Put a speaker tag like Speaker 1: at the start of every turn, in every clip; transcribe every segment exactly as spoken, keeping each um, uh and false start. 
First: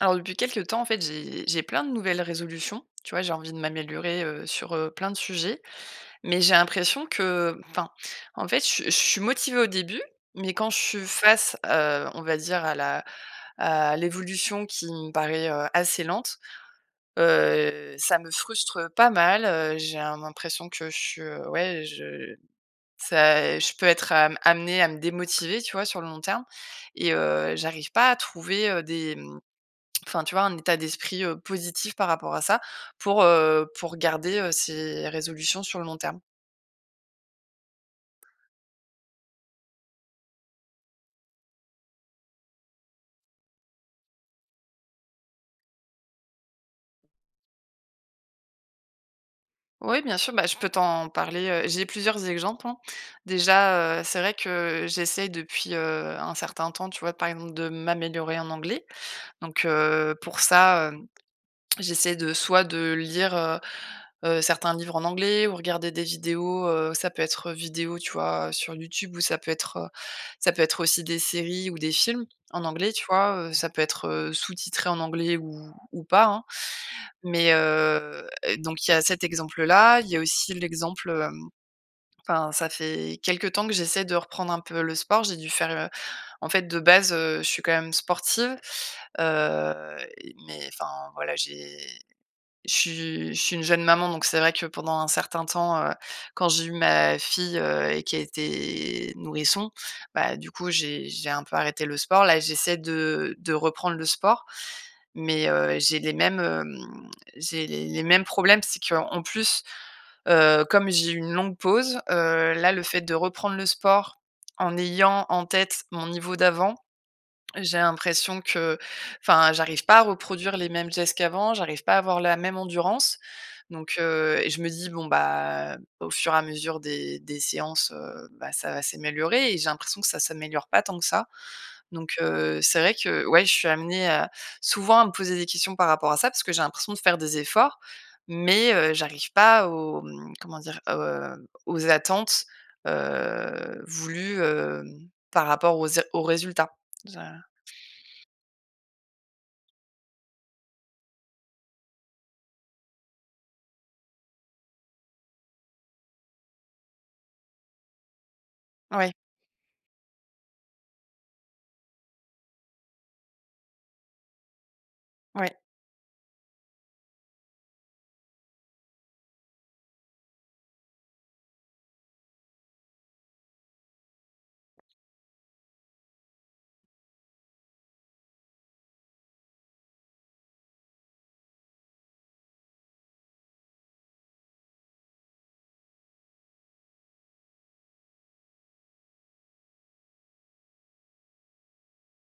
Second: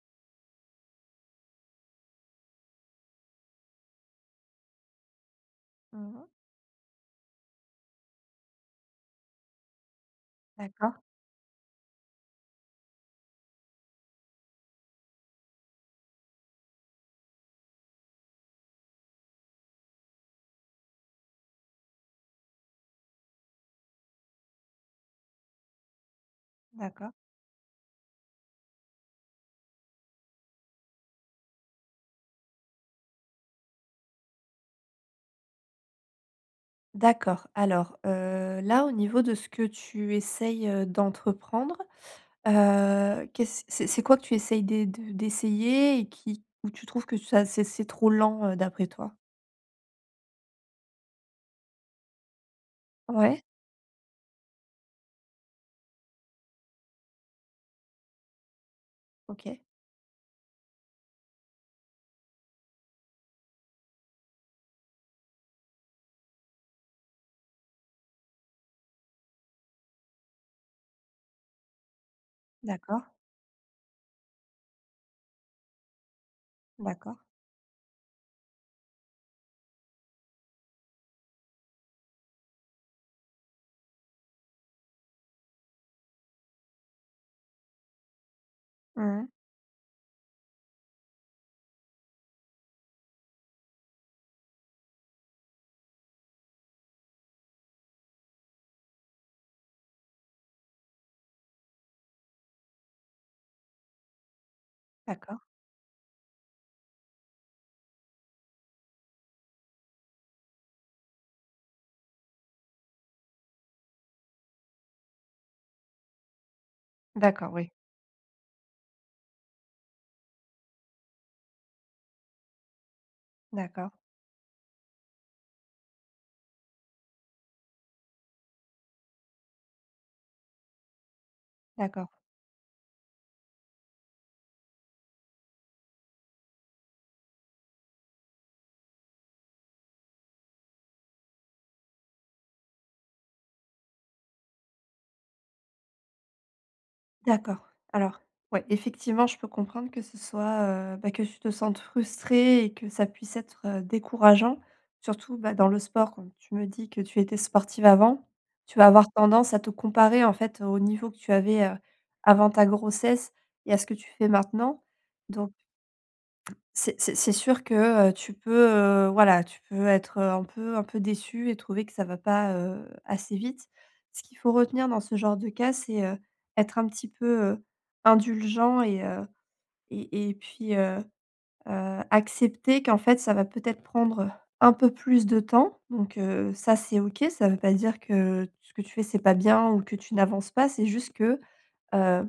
Speaker 1: Alors depuis quelque temps, en fait, j'ai j'ai plein de nouvelles résolutions. Tu vois, j'ai envie de m'améliorer, heu, sur, heu, plein de sujets,
Speaker 2: Mmh mh.
Speaker 1: mais j'ai l'impression que, enfin, en fait, je su je suis motivée au début, mais quand je
Speaker 2: D'accord.
Speaker 1: suis face, heu, on va dire à la à l'évolution qui me paraît, heu, assez lente, heu, ça me frustre pas mal. Heu, j'ai un l'impression que je ouais, je ça, je peux être am amenée à me démotiver, tu vois? Sur le long terme
Speaker 2: D'accord.
Speaker 1: et heu, j'arrive pas à trouver, heu, des m enfin, tu vois, un état d'esprit, heu, positif par rapport à ça. Pour, heu, pour garder, heu, ces résolutions sur le long terme.
Speaker 2: D'accord. Alors, heu, là, au niveau de ce que tu essayes, heu, d'entreprendre, heu, qu'est-ce c'est c'est quoi que tu essayes d'é de d'essayer et qui ou tu trouves que ça c'est c'est trop lent, heu, d'après toi?
Speaker 1: Oui, bien sûr, bah, je peux t'en parler, heu, j'ai plusieurs exgemples, hein.
Speaker 2: Ouais.
Speaker 1: Déjà, heu, c'est vrai que j'essaie depuis, heu, un certain temps, tu vois, par exemple, de m'améliorer en anglais,
Speaker 2: OK.
Speaker 1: donc, heu, pour ça, hem, j'essaie de soit de lire, heu, heu, certains livres en anglais ou regarder des vidéos. Heu, ça peut être vidéo, tu vois, sur YouTube ou ça peut être ça peut être aussi des séries ou des films en anglais, tu
Speaker 2: D'accord.
Speaker 1: vois? Heu, ça peut être, heu, sous-titré en anglais ou ou pas, hein,
Speaker 2: D'accord.
Speaker 1: mais, heu, donc il y a cet exemple-là, il y a aussi l'exemple, hem, enfin, ça fait quelque temps que j'essaie de reprendre un peu le sport. J'ai dû faire, heu, en fait de base, heu, je suis quand même sportive.
Speaker 2: Mmh mh.
Speaker 1: Heu, mais enfin, voilà, j'ai je suis je suis une jeune maman, donc c'est vrai que pendant un certain temps, heu, quand j'ai eu ma fille, heu, et qui a été nourrisson, bah, du coup, j'ai j'ai un peu arrêté le sport. Là, j'essaie de de reprendre le sport,
Speaker 2: D'accord.
Speaker 1: mais, heu, j'ai les mêmes, hem, j'ai les les mêmes problèmes. C'est qu'en plus, heu, comme j'ai eu une longue pause, heu, là, le fait de reprendre le sport en ayant en tête mon niveau d'avant,
Speaker 2: D'accord, oui.
Speaker 1: j'ai l'impression que, enfin, j'arrive pas à reproduire les mêmes gestes qu'avant. J'arrive pas à avoir la même endurance,
Speaker 2: D'accord.
Speaker 1: donc, heu, et je me dis: «Bon bah, au fur et à mesure des des séances, heu, bah, ça va s'éméliorer» et j'ai l'impression que ça s'améliore pas tant que ça,
Speaker 2: D'accord.
Speaker 1: donc, heu, c'est vrai que ouais, je suis amenée à, souvent à me poser des questions par rapport à ça. Parce que j'ai l'impression de faire des efforts, mais heu, j'arrive pas aux, mmh, comment dire? Heu, aux attentes, heu, voulues, hem, par rapport aux é aux résultats. za
Speaker 2: D'accord. Alors, ouais, effectivement, je peux comprendre que ce soit, heu, bah, que tu te sentes frustrée et que ça puisse être décourageant, surtout, bah, dans le sport. Comme tu me dis que tu étais sportive avant, tu vas avoir
Speaker 1: Ouais.
Speaker 2: tendance à te comparer, en fait, au niveau que tu avais, heu, avant ta grossesse et à ce que tu fais maintenant, donc
Speaker 1: Ouais.
Speaker 2: c'est c'est c'est sûr que, heu, tu peux, heu, voilà, tu peux être un peu un peu déçue et trouver que ça va pas, heu, assez vite. Ce qu'il faut retenir dans ce genre de cas, c'est, heu, être un petit peu, heu, indulgent et, heu, et et puis, heu, heu, accepter qu'en fait, ça va peut-être prendre un peu plus de temps, donc, heu, ça, c'est OK. Ça veut pas dire que ce que tu fais c'est pas bien ou que tu n'avances pas, c'est juste que, heu,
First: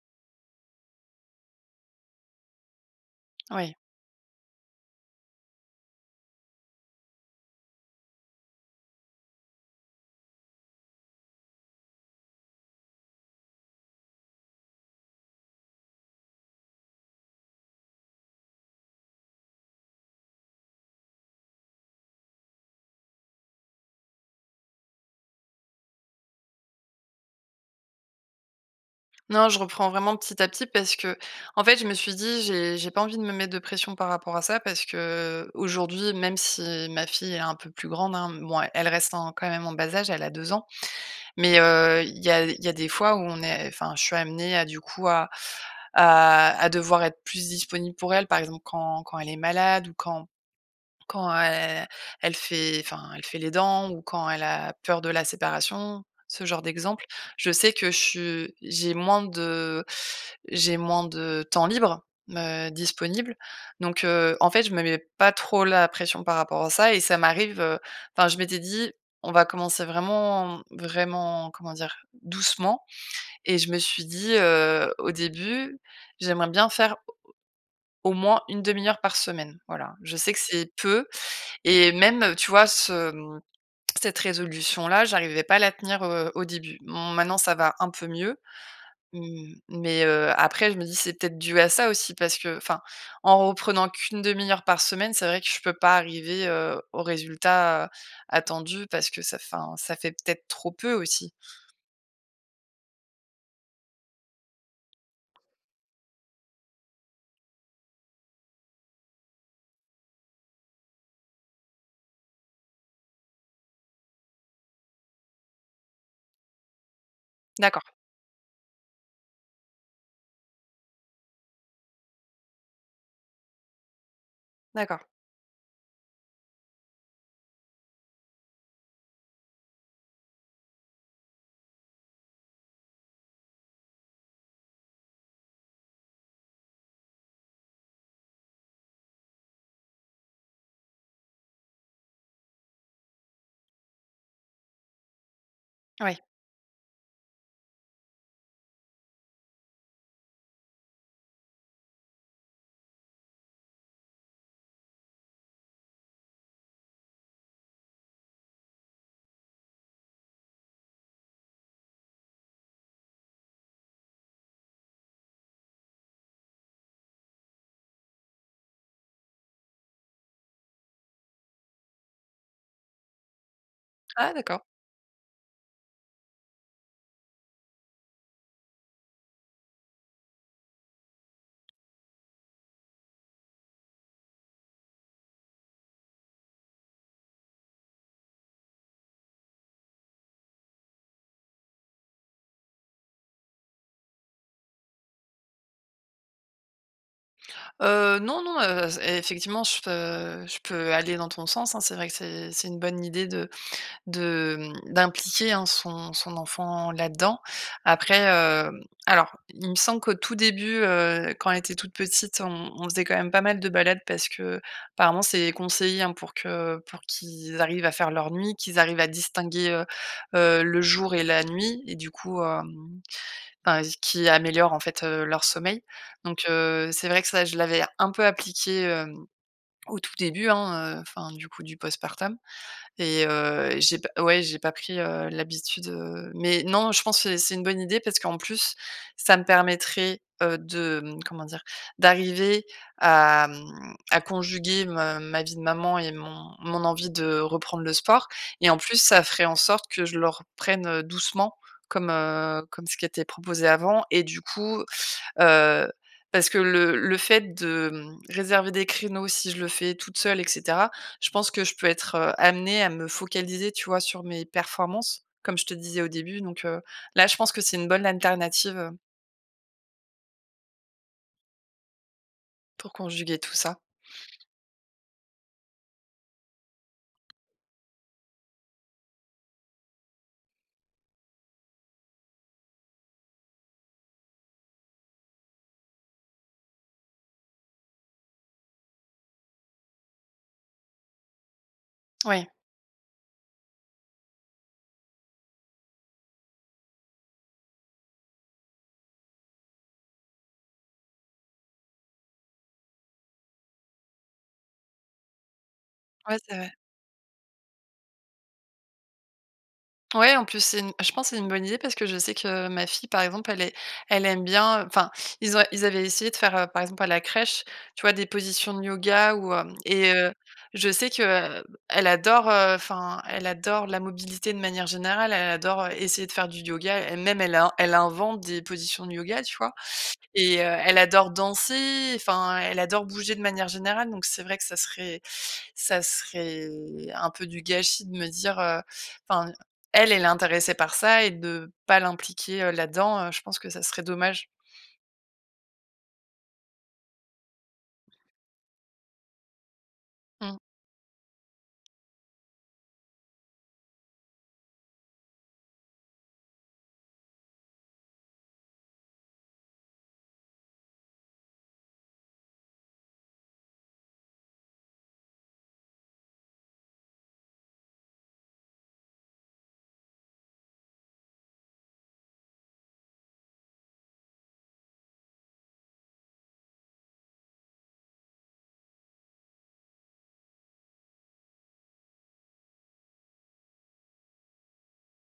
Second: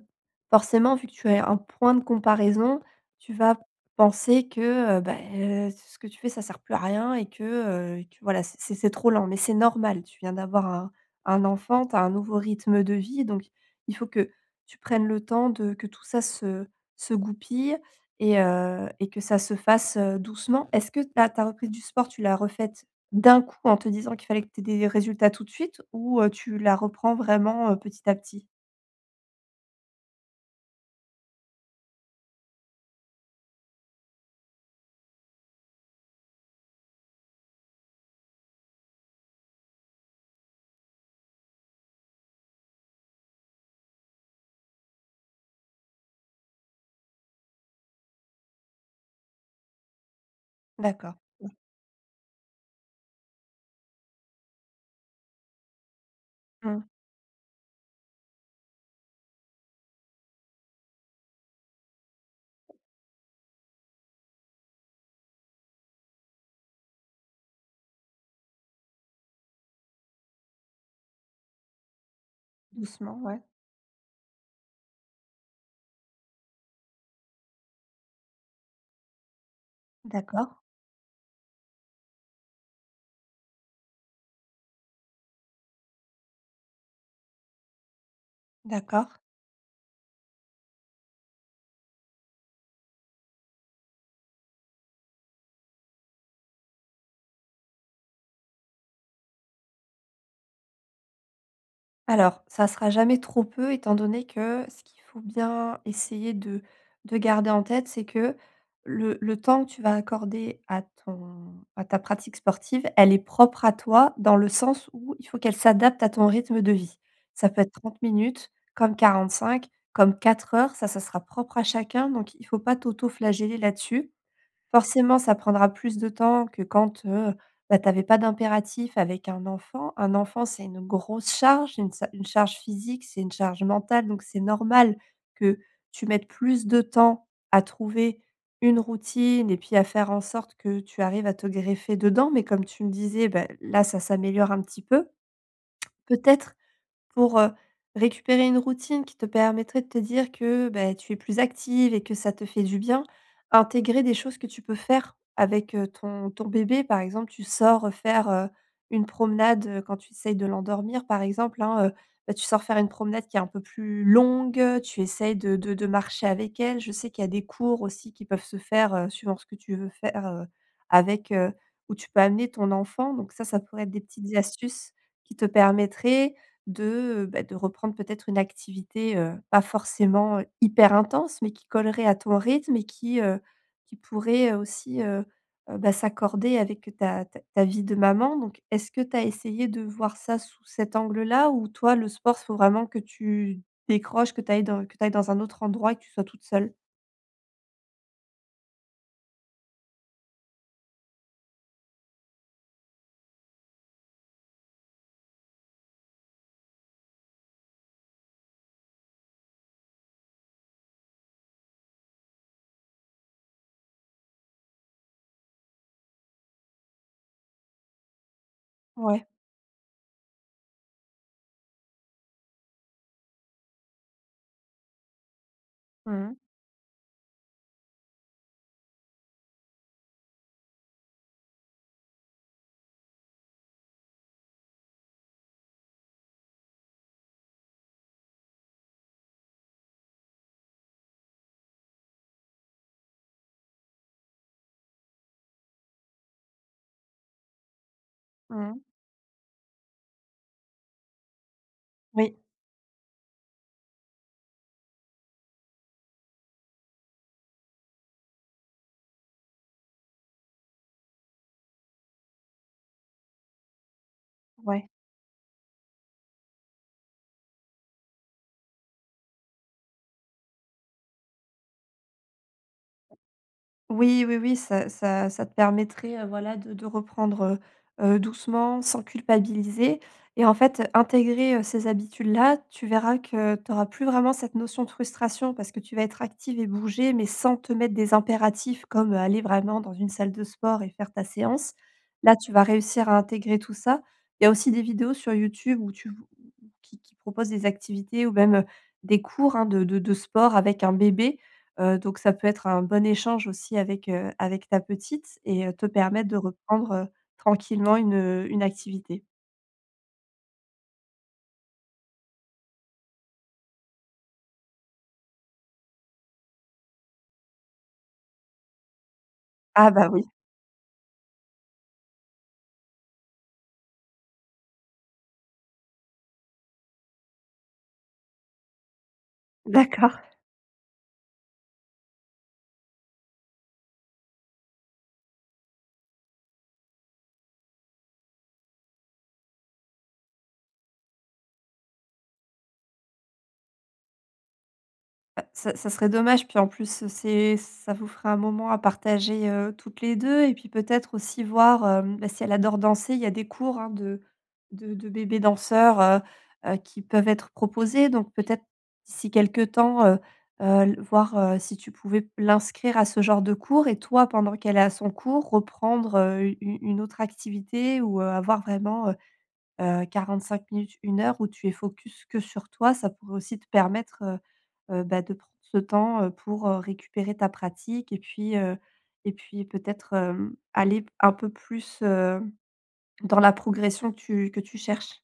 Speaker 2: forcément, vu que tu as un point de comparaison, tu vas
Speaker 1: Ouais.
Speaker 2: penser que, heu, beh, ce ce que tu fais, ça sert plus à rien et que, heu, et que, voilà, c'est c'est c'est trop lent, mais c'est normal, tu viens d'avoir un un enfant, tu as un nouveau rythme de vie, donc il faut que tu prennes le temps de que tout ça se se goupille et heu, et que ça se fasse, heu, doucement. Est-ce que ta ta reprise du sport, tu l'as refaite d'un coup en te disant qu'il fallait que tu aies des résultats tout de suite ou, heu, tu la reprends vraiment, heu, petit à petit?
Speaker 1: Non, je reprends vraiment petit à petit parce que, en fait, je me suis dit, j'ai j'ai pas envie de me mettre de pression par rapport à ça parce que, aujourd'hui, même si ma fille est un peu plus grande, hein, mouais, elle reste en quand même en bas âge, elle a deux ans. Mais, heu, il y a il y a des fois où on est, enfin, je suis amenée à du coup à à à devoir être plus disponible pour elle, par exemple quand quand elle est malade ou quand
Speaker 2: D'accord.
Speaker 1: quand
Speaker 2: Mmh.
Speaker 1: el elle fait, enfin, elle fait les dents ou quand elle a peur de la séparation, ce genre
Speaker 2: Mmh.
Speaker 1: d'exemple. Je sais que je su j'ai moins de j'ai moins de, temps libre, heu, disponible. Donc, heu, en fait, je me mets pas trop la pression par rapport à ça et ça m'arrive, heu, enfin, je m'étais dit: «On va commencer vraiment, vraiment- comment dire- doucement»
Speaker 2: Doucement, ouais.
Speaker 1: et je me suis dit, heu, au début: «J'aimerais bien faire au moins une demi-heure par semaine», voilà. Je sais que
Speaker 2: D'accord.
Speaker 1: c'est peu et même tu vois, ce, hem, cette résolution là j'arrivais pas à la tenir, heu, au début. Mmh, bon, maintenant ça va un peu mieux,
Speaker 2: D'accord.
Speaker 1: mmh, mais, heu, après je me dis c'est peut-être dû à ça aussi parce que, enfin, en reprenant qu'une une demi-heure par semaine, c'est vrai que je peux pas arriver, heu, au résultat attendu parce que ça, enfin, ça fait peut-être trop peu aussi.
Speaker 2: Alors, ça sera jamais trop peu étant donné que ce qu'il faut bien essayer de de garder en tête, c'est que le le temps que tu vas accorder à ton à ta pratique sportive, elle est propre à toi dans le sens où il faut qu'elle s'adapte à ton rythme de vie. Ça peut être
Speaker 1: D'accord.
Speaker 2: trente minutes comme quarante-cinq, comme quatre heures, ça ça sera propre à chacun, donc il faut pas t'autoflageller là-dessus.
Speaker 1: D'accord.
Speaker 2: Forcément, ça prendra plus de temps que quand, heu, bah, t'avais pas d'impératif avec un enfant. Un enfant, c'est une grosse charge, une sa une charge physique, c'est une charge mentale donc c'est normal que tu mettes plus de temps à trouver une routine et puis à faire en sorte que tu arrives à te greffer dedans, mais comme tu me disais, ben là ça s'améliore un petit peu.
Speaker 1: Ouais.
Speaker 2: Peut-être pour, heu, récupérer une routine qui te permettrait de te dire que, beh, tu es plus active et que ça te fait du bien. Intégrer des choses que tu peux faire avec, heu, ton ton bébé. Par exemple, tu sors faire, heu, une promenade, heu, quand tu essayes de l'endormir par exemple, hein, heu. Bah, tu sors faire une promenade qui est un peu plus longue, tu essayes de de de marcher avec elle. Je sais qu'il y a des cours aussi qui peuvent se faire, heu, suivant ce que tu veux faire, heu, avec, heu, où tu peux amener ton enfant, donc ça ça pourrait être des
Speaker 1: Ah
Speaker 2: petites
Speaker 1: d'accord.
Speaker 2: astuces qui te permettraient de, bah, de reprendre peut-être une activité, heu, pas forcément hyper intense mais qui collerait à ton rythme et qui, heu, qui pourrait aussi, heu, bah, s'accorder avec ta ta ta vie de maman, donc est-ce que tu as essayé de voir ça sous cet angle-là, ou toi le sport s faut vraiment que tu décroches, que tu ailles dans que tu ailles dans un autre endroit et que tu sois toute seule?
Speaker 1: Heu, non, non, heu, z effectivement je peu je peux aller dans ton sens, hein. C'est vrai que c'est c'est une bonne idée de de mmh, d'impliquer, hein, son son enfant là-dedans. Après, heu, alors, il me semble qu'au tout début, heu, quand elle était toute petite, on on faisait quand même pas mal de balades parce qu'apparemment c'est conseillé, hein, pour que pour qu'ils arrivent à faire leurs nuits, qu'ils arrivent à
Speaker 2: Ouais.
Speaker 1: distinguer, heu, heu, le jour et la nuit et du coup, hem, enfin qui améliore en fait, heu, leur sommeil,
Speaker 2: Mmh.
Speaker 1: donc heu, c'est vrai que ça, je l'avais un peu appliqué, hem, au tout début, hein, heu, enfin du coup du post-partum et heu, j'ai pas ouais, j'ai pas pris, heu, l'habitude, heu, mais non, je pense et c'est une bonne idée parce qu'en plus, ça me permettrait, heu, de, mmh, comment dire? D'arriver à, mmh, à conjuguer me ma vie de maman et mon mon envie de reprendre le sport et en
Speaker 2: Mmh.
Speaker 1: plus, ça ferait en sorte que je le reprenne, heu, doucement. Comme,
Speaker 2: Oui.
Speaker 1: heu, comme ce qui était proposé avant et du coup, heu parce que le le fait de réserver des créneaux si je le fais toute seule et cetera, je pense que je peux être, heu, amenée à me focaliser, tu vois, sur mes
Speaker 2: Ouais.
Speaker 1: performances comme je te disais au début, donc heu, là, je pense que c'est une bonne anternative, heu. Pour conjuguer tout ça.
Speaker 2: Oui, oui oui ça ça ça te permettrait voilà de de reprendre, heu, heu, doucement, sans culpabiliser et en fait, intégrer ces habitudes-là. Tu verras que tu auras plus vraiment cette notion de frustration, parce que tu vas être active et bouger, mais sans te mettre des impératifs comme, heu, aller vraiment dans une salle de sport et faire ta séance. Là,
Speaker 1: Ouais.
Speaker 2: tu vas réussir à intégrer tout ça. Il y a aussi des vidéos sur YouTube où tu v qui qui proposent des activités ou même des cours, hein, de de de sport avec un bébé, heu, donc ça peut être un bon échange aussi avec, heu, avec ta petite et te permettre
Speaker 1: Ouais,
Speaker 2: de
Speaker 1: c'est vrai.
Speaker 2: reprendre tranquillement une une activité.
Speaker 1: Ouais, en plus c'est une je pense que c'est une bonne idée, parce que je sais que ma fille, par exemple, elle est elle aime bien, heu, enfin, ils ont ils avaient essayé de faire, heu, par exemple, à la crèche, tu vois, des positions de yoga ou, hem,
Speaker 2: Ah bah
Speaker 1: et
Speaker 2: oui.
Speaker 1: heu, je sais que, heu, elle adore, heu, enfin, elle adore la mobilité de manière générale, elle adore essayer de faire du yoga. Elle-même, elle a elle invente des positions de yoga, tu vois?
Speaker 2: D'accord.
Speaker 1: Et heu, elle adore danser, enfin, elle adore bouger de manière générale. Donc c'est vrai que ça serait ça serait un peu du gâchis de me dire, heu, enfin, elle, elle est intéressée par ça et de pas l'impliquer là-dedans, je pense que ça serait dommage.
Speaker 2: Bah, ça ça serait dommage, puis en plus c'est ça vous fera un moment à partager, heu, toutes les deux et
Speaker 1: Mmh.
Speaker 2: puis peut-être aussi voir, hem, bah, si elle adore danser, il y a des cours hein, de de de bébés danseurs, heu, heu, qui peuvent être proposés, donc peut-être d'ici quelque temps, heu, heu, l voir, heu, si tu pouvais l'inscrire à ce genre de cours et toi, pendant qu'elle est à son cours, reprendre, heu, u une autre activité ou, heu, avoir vraiment, heu, heu, quarante-cinq minutes, une heure où tu es focus que sur toi, ça pourrait aussi te permettre, heu, heu, bah, de prendre ce temps, heu, pour, heu, récupérer ta pratique et puis, heu et puis peut-être, hem, aller p un peu plus, heu, dans la progression que tu que tu cherches.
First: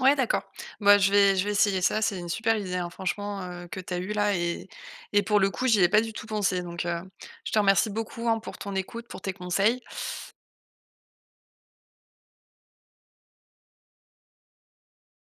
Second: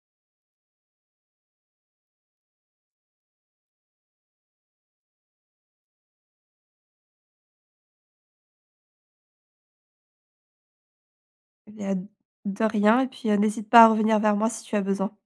Speaker 1: Ouais d'accord. Bah je vais je vais essayer ça, c'est une super idée, hein franchement, que tu as eue là et et pour le coup j'y ai pas du tout pensé. Donc, heu, je te remercie beaucoup hein pour ton écoute, pour tes conseils.
Speaker 2: Et bah de rien et puis, heu, n'hésite pas à revenir vers moi si tu as besoin.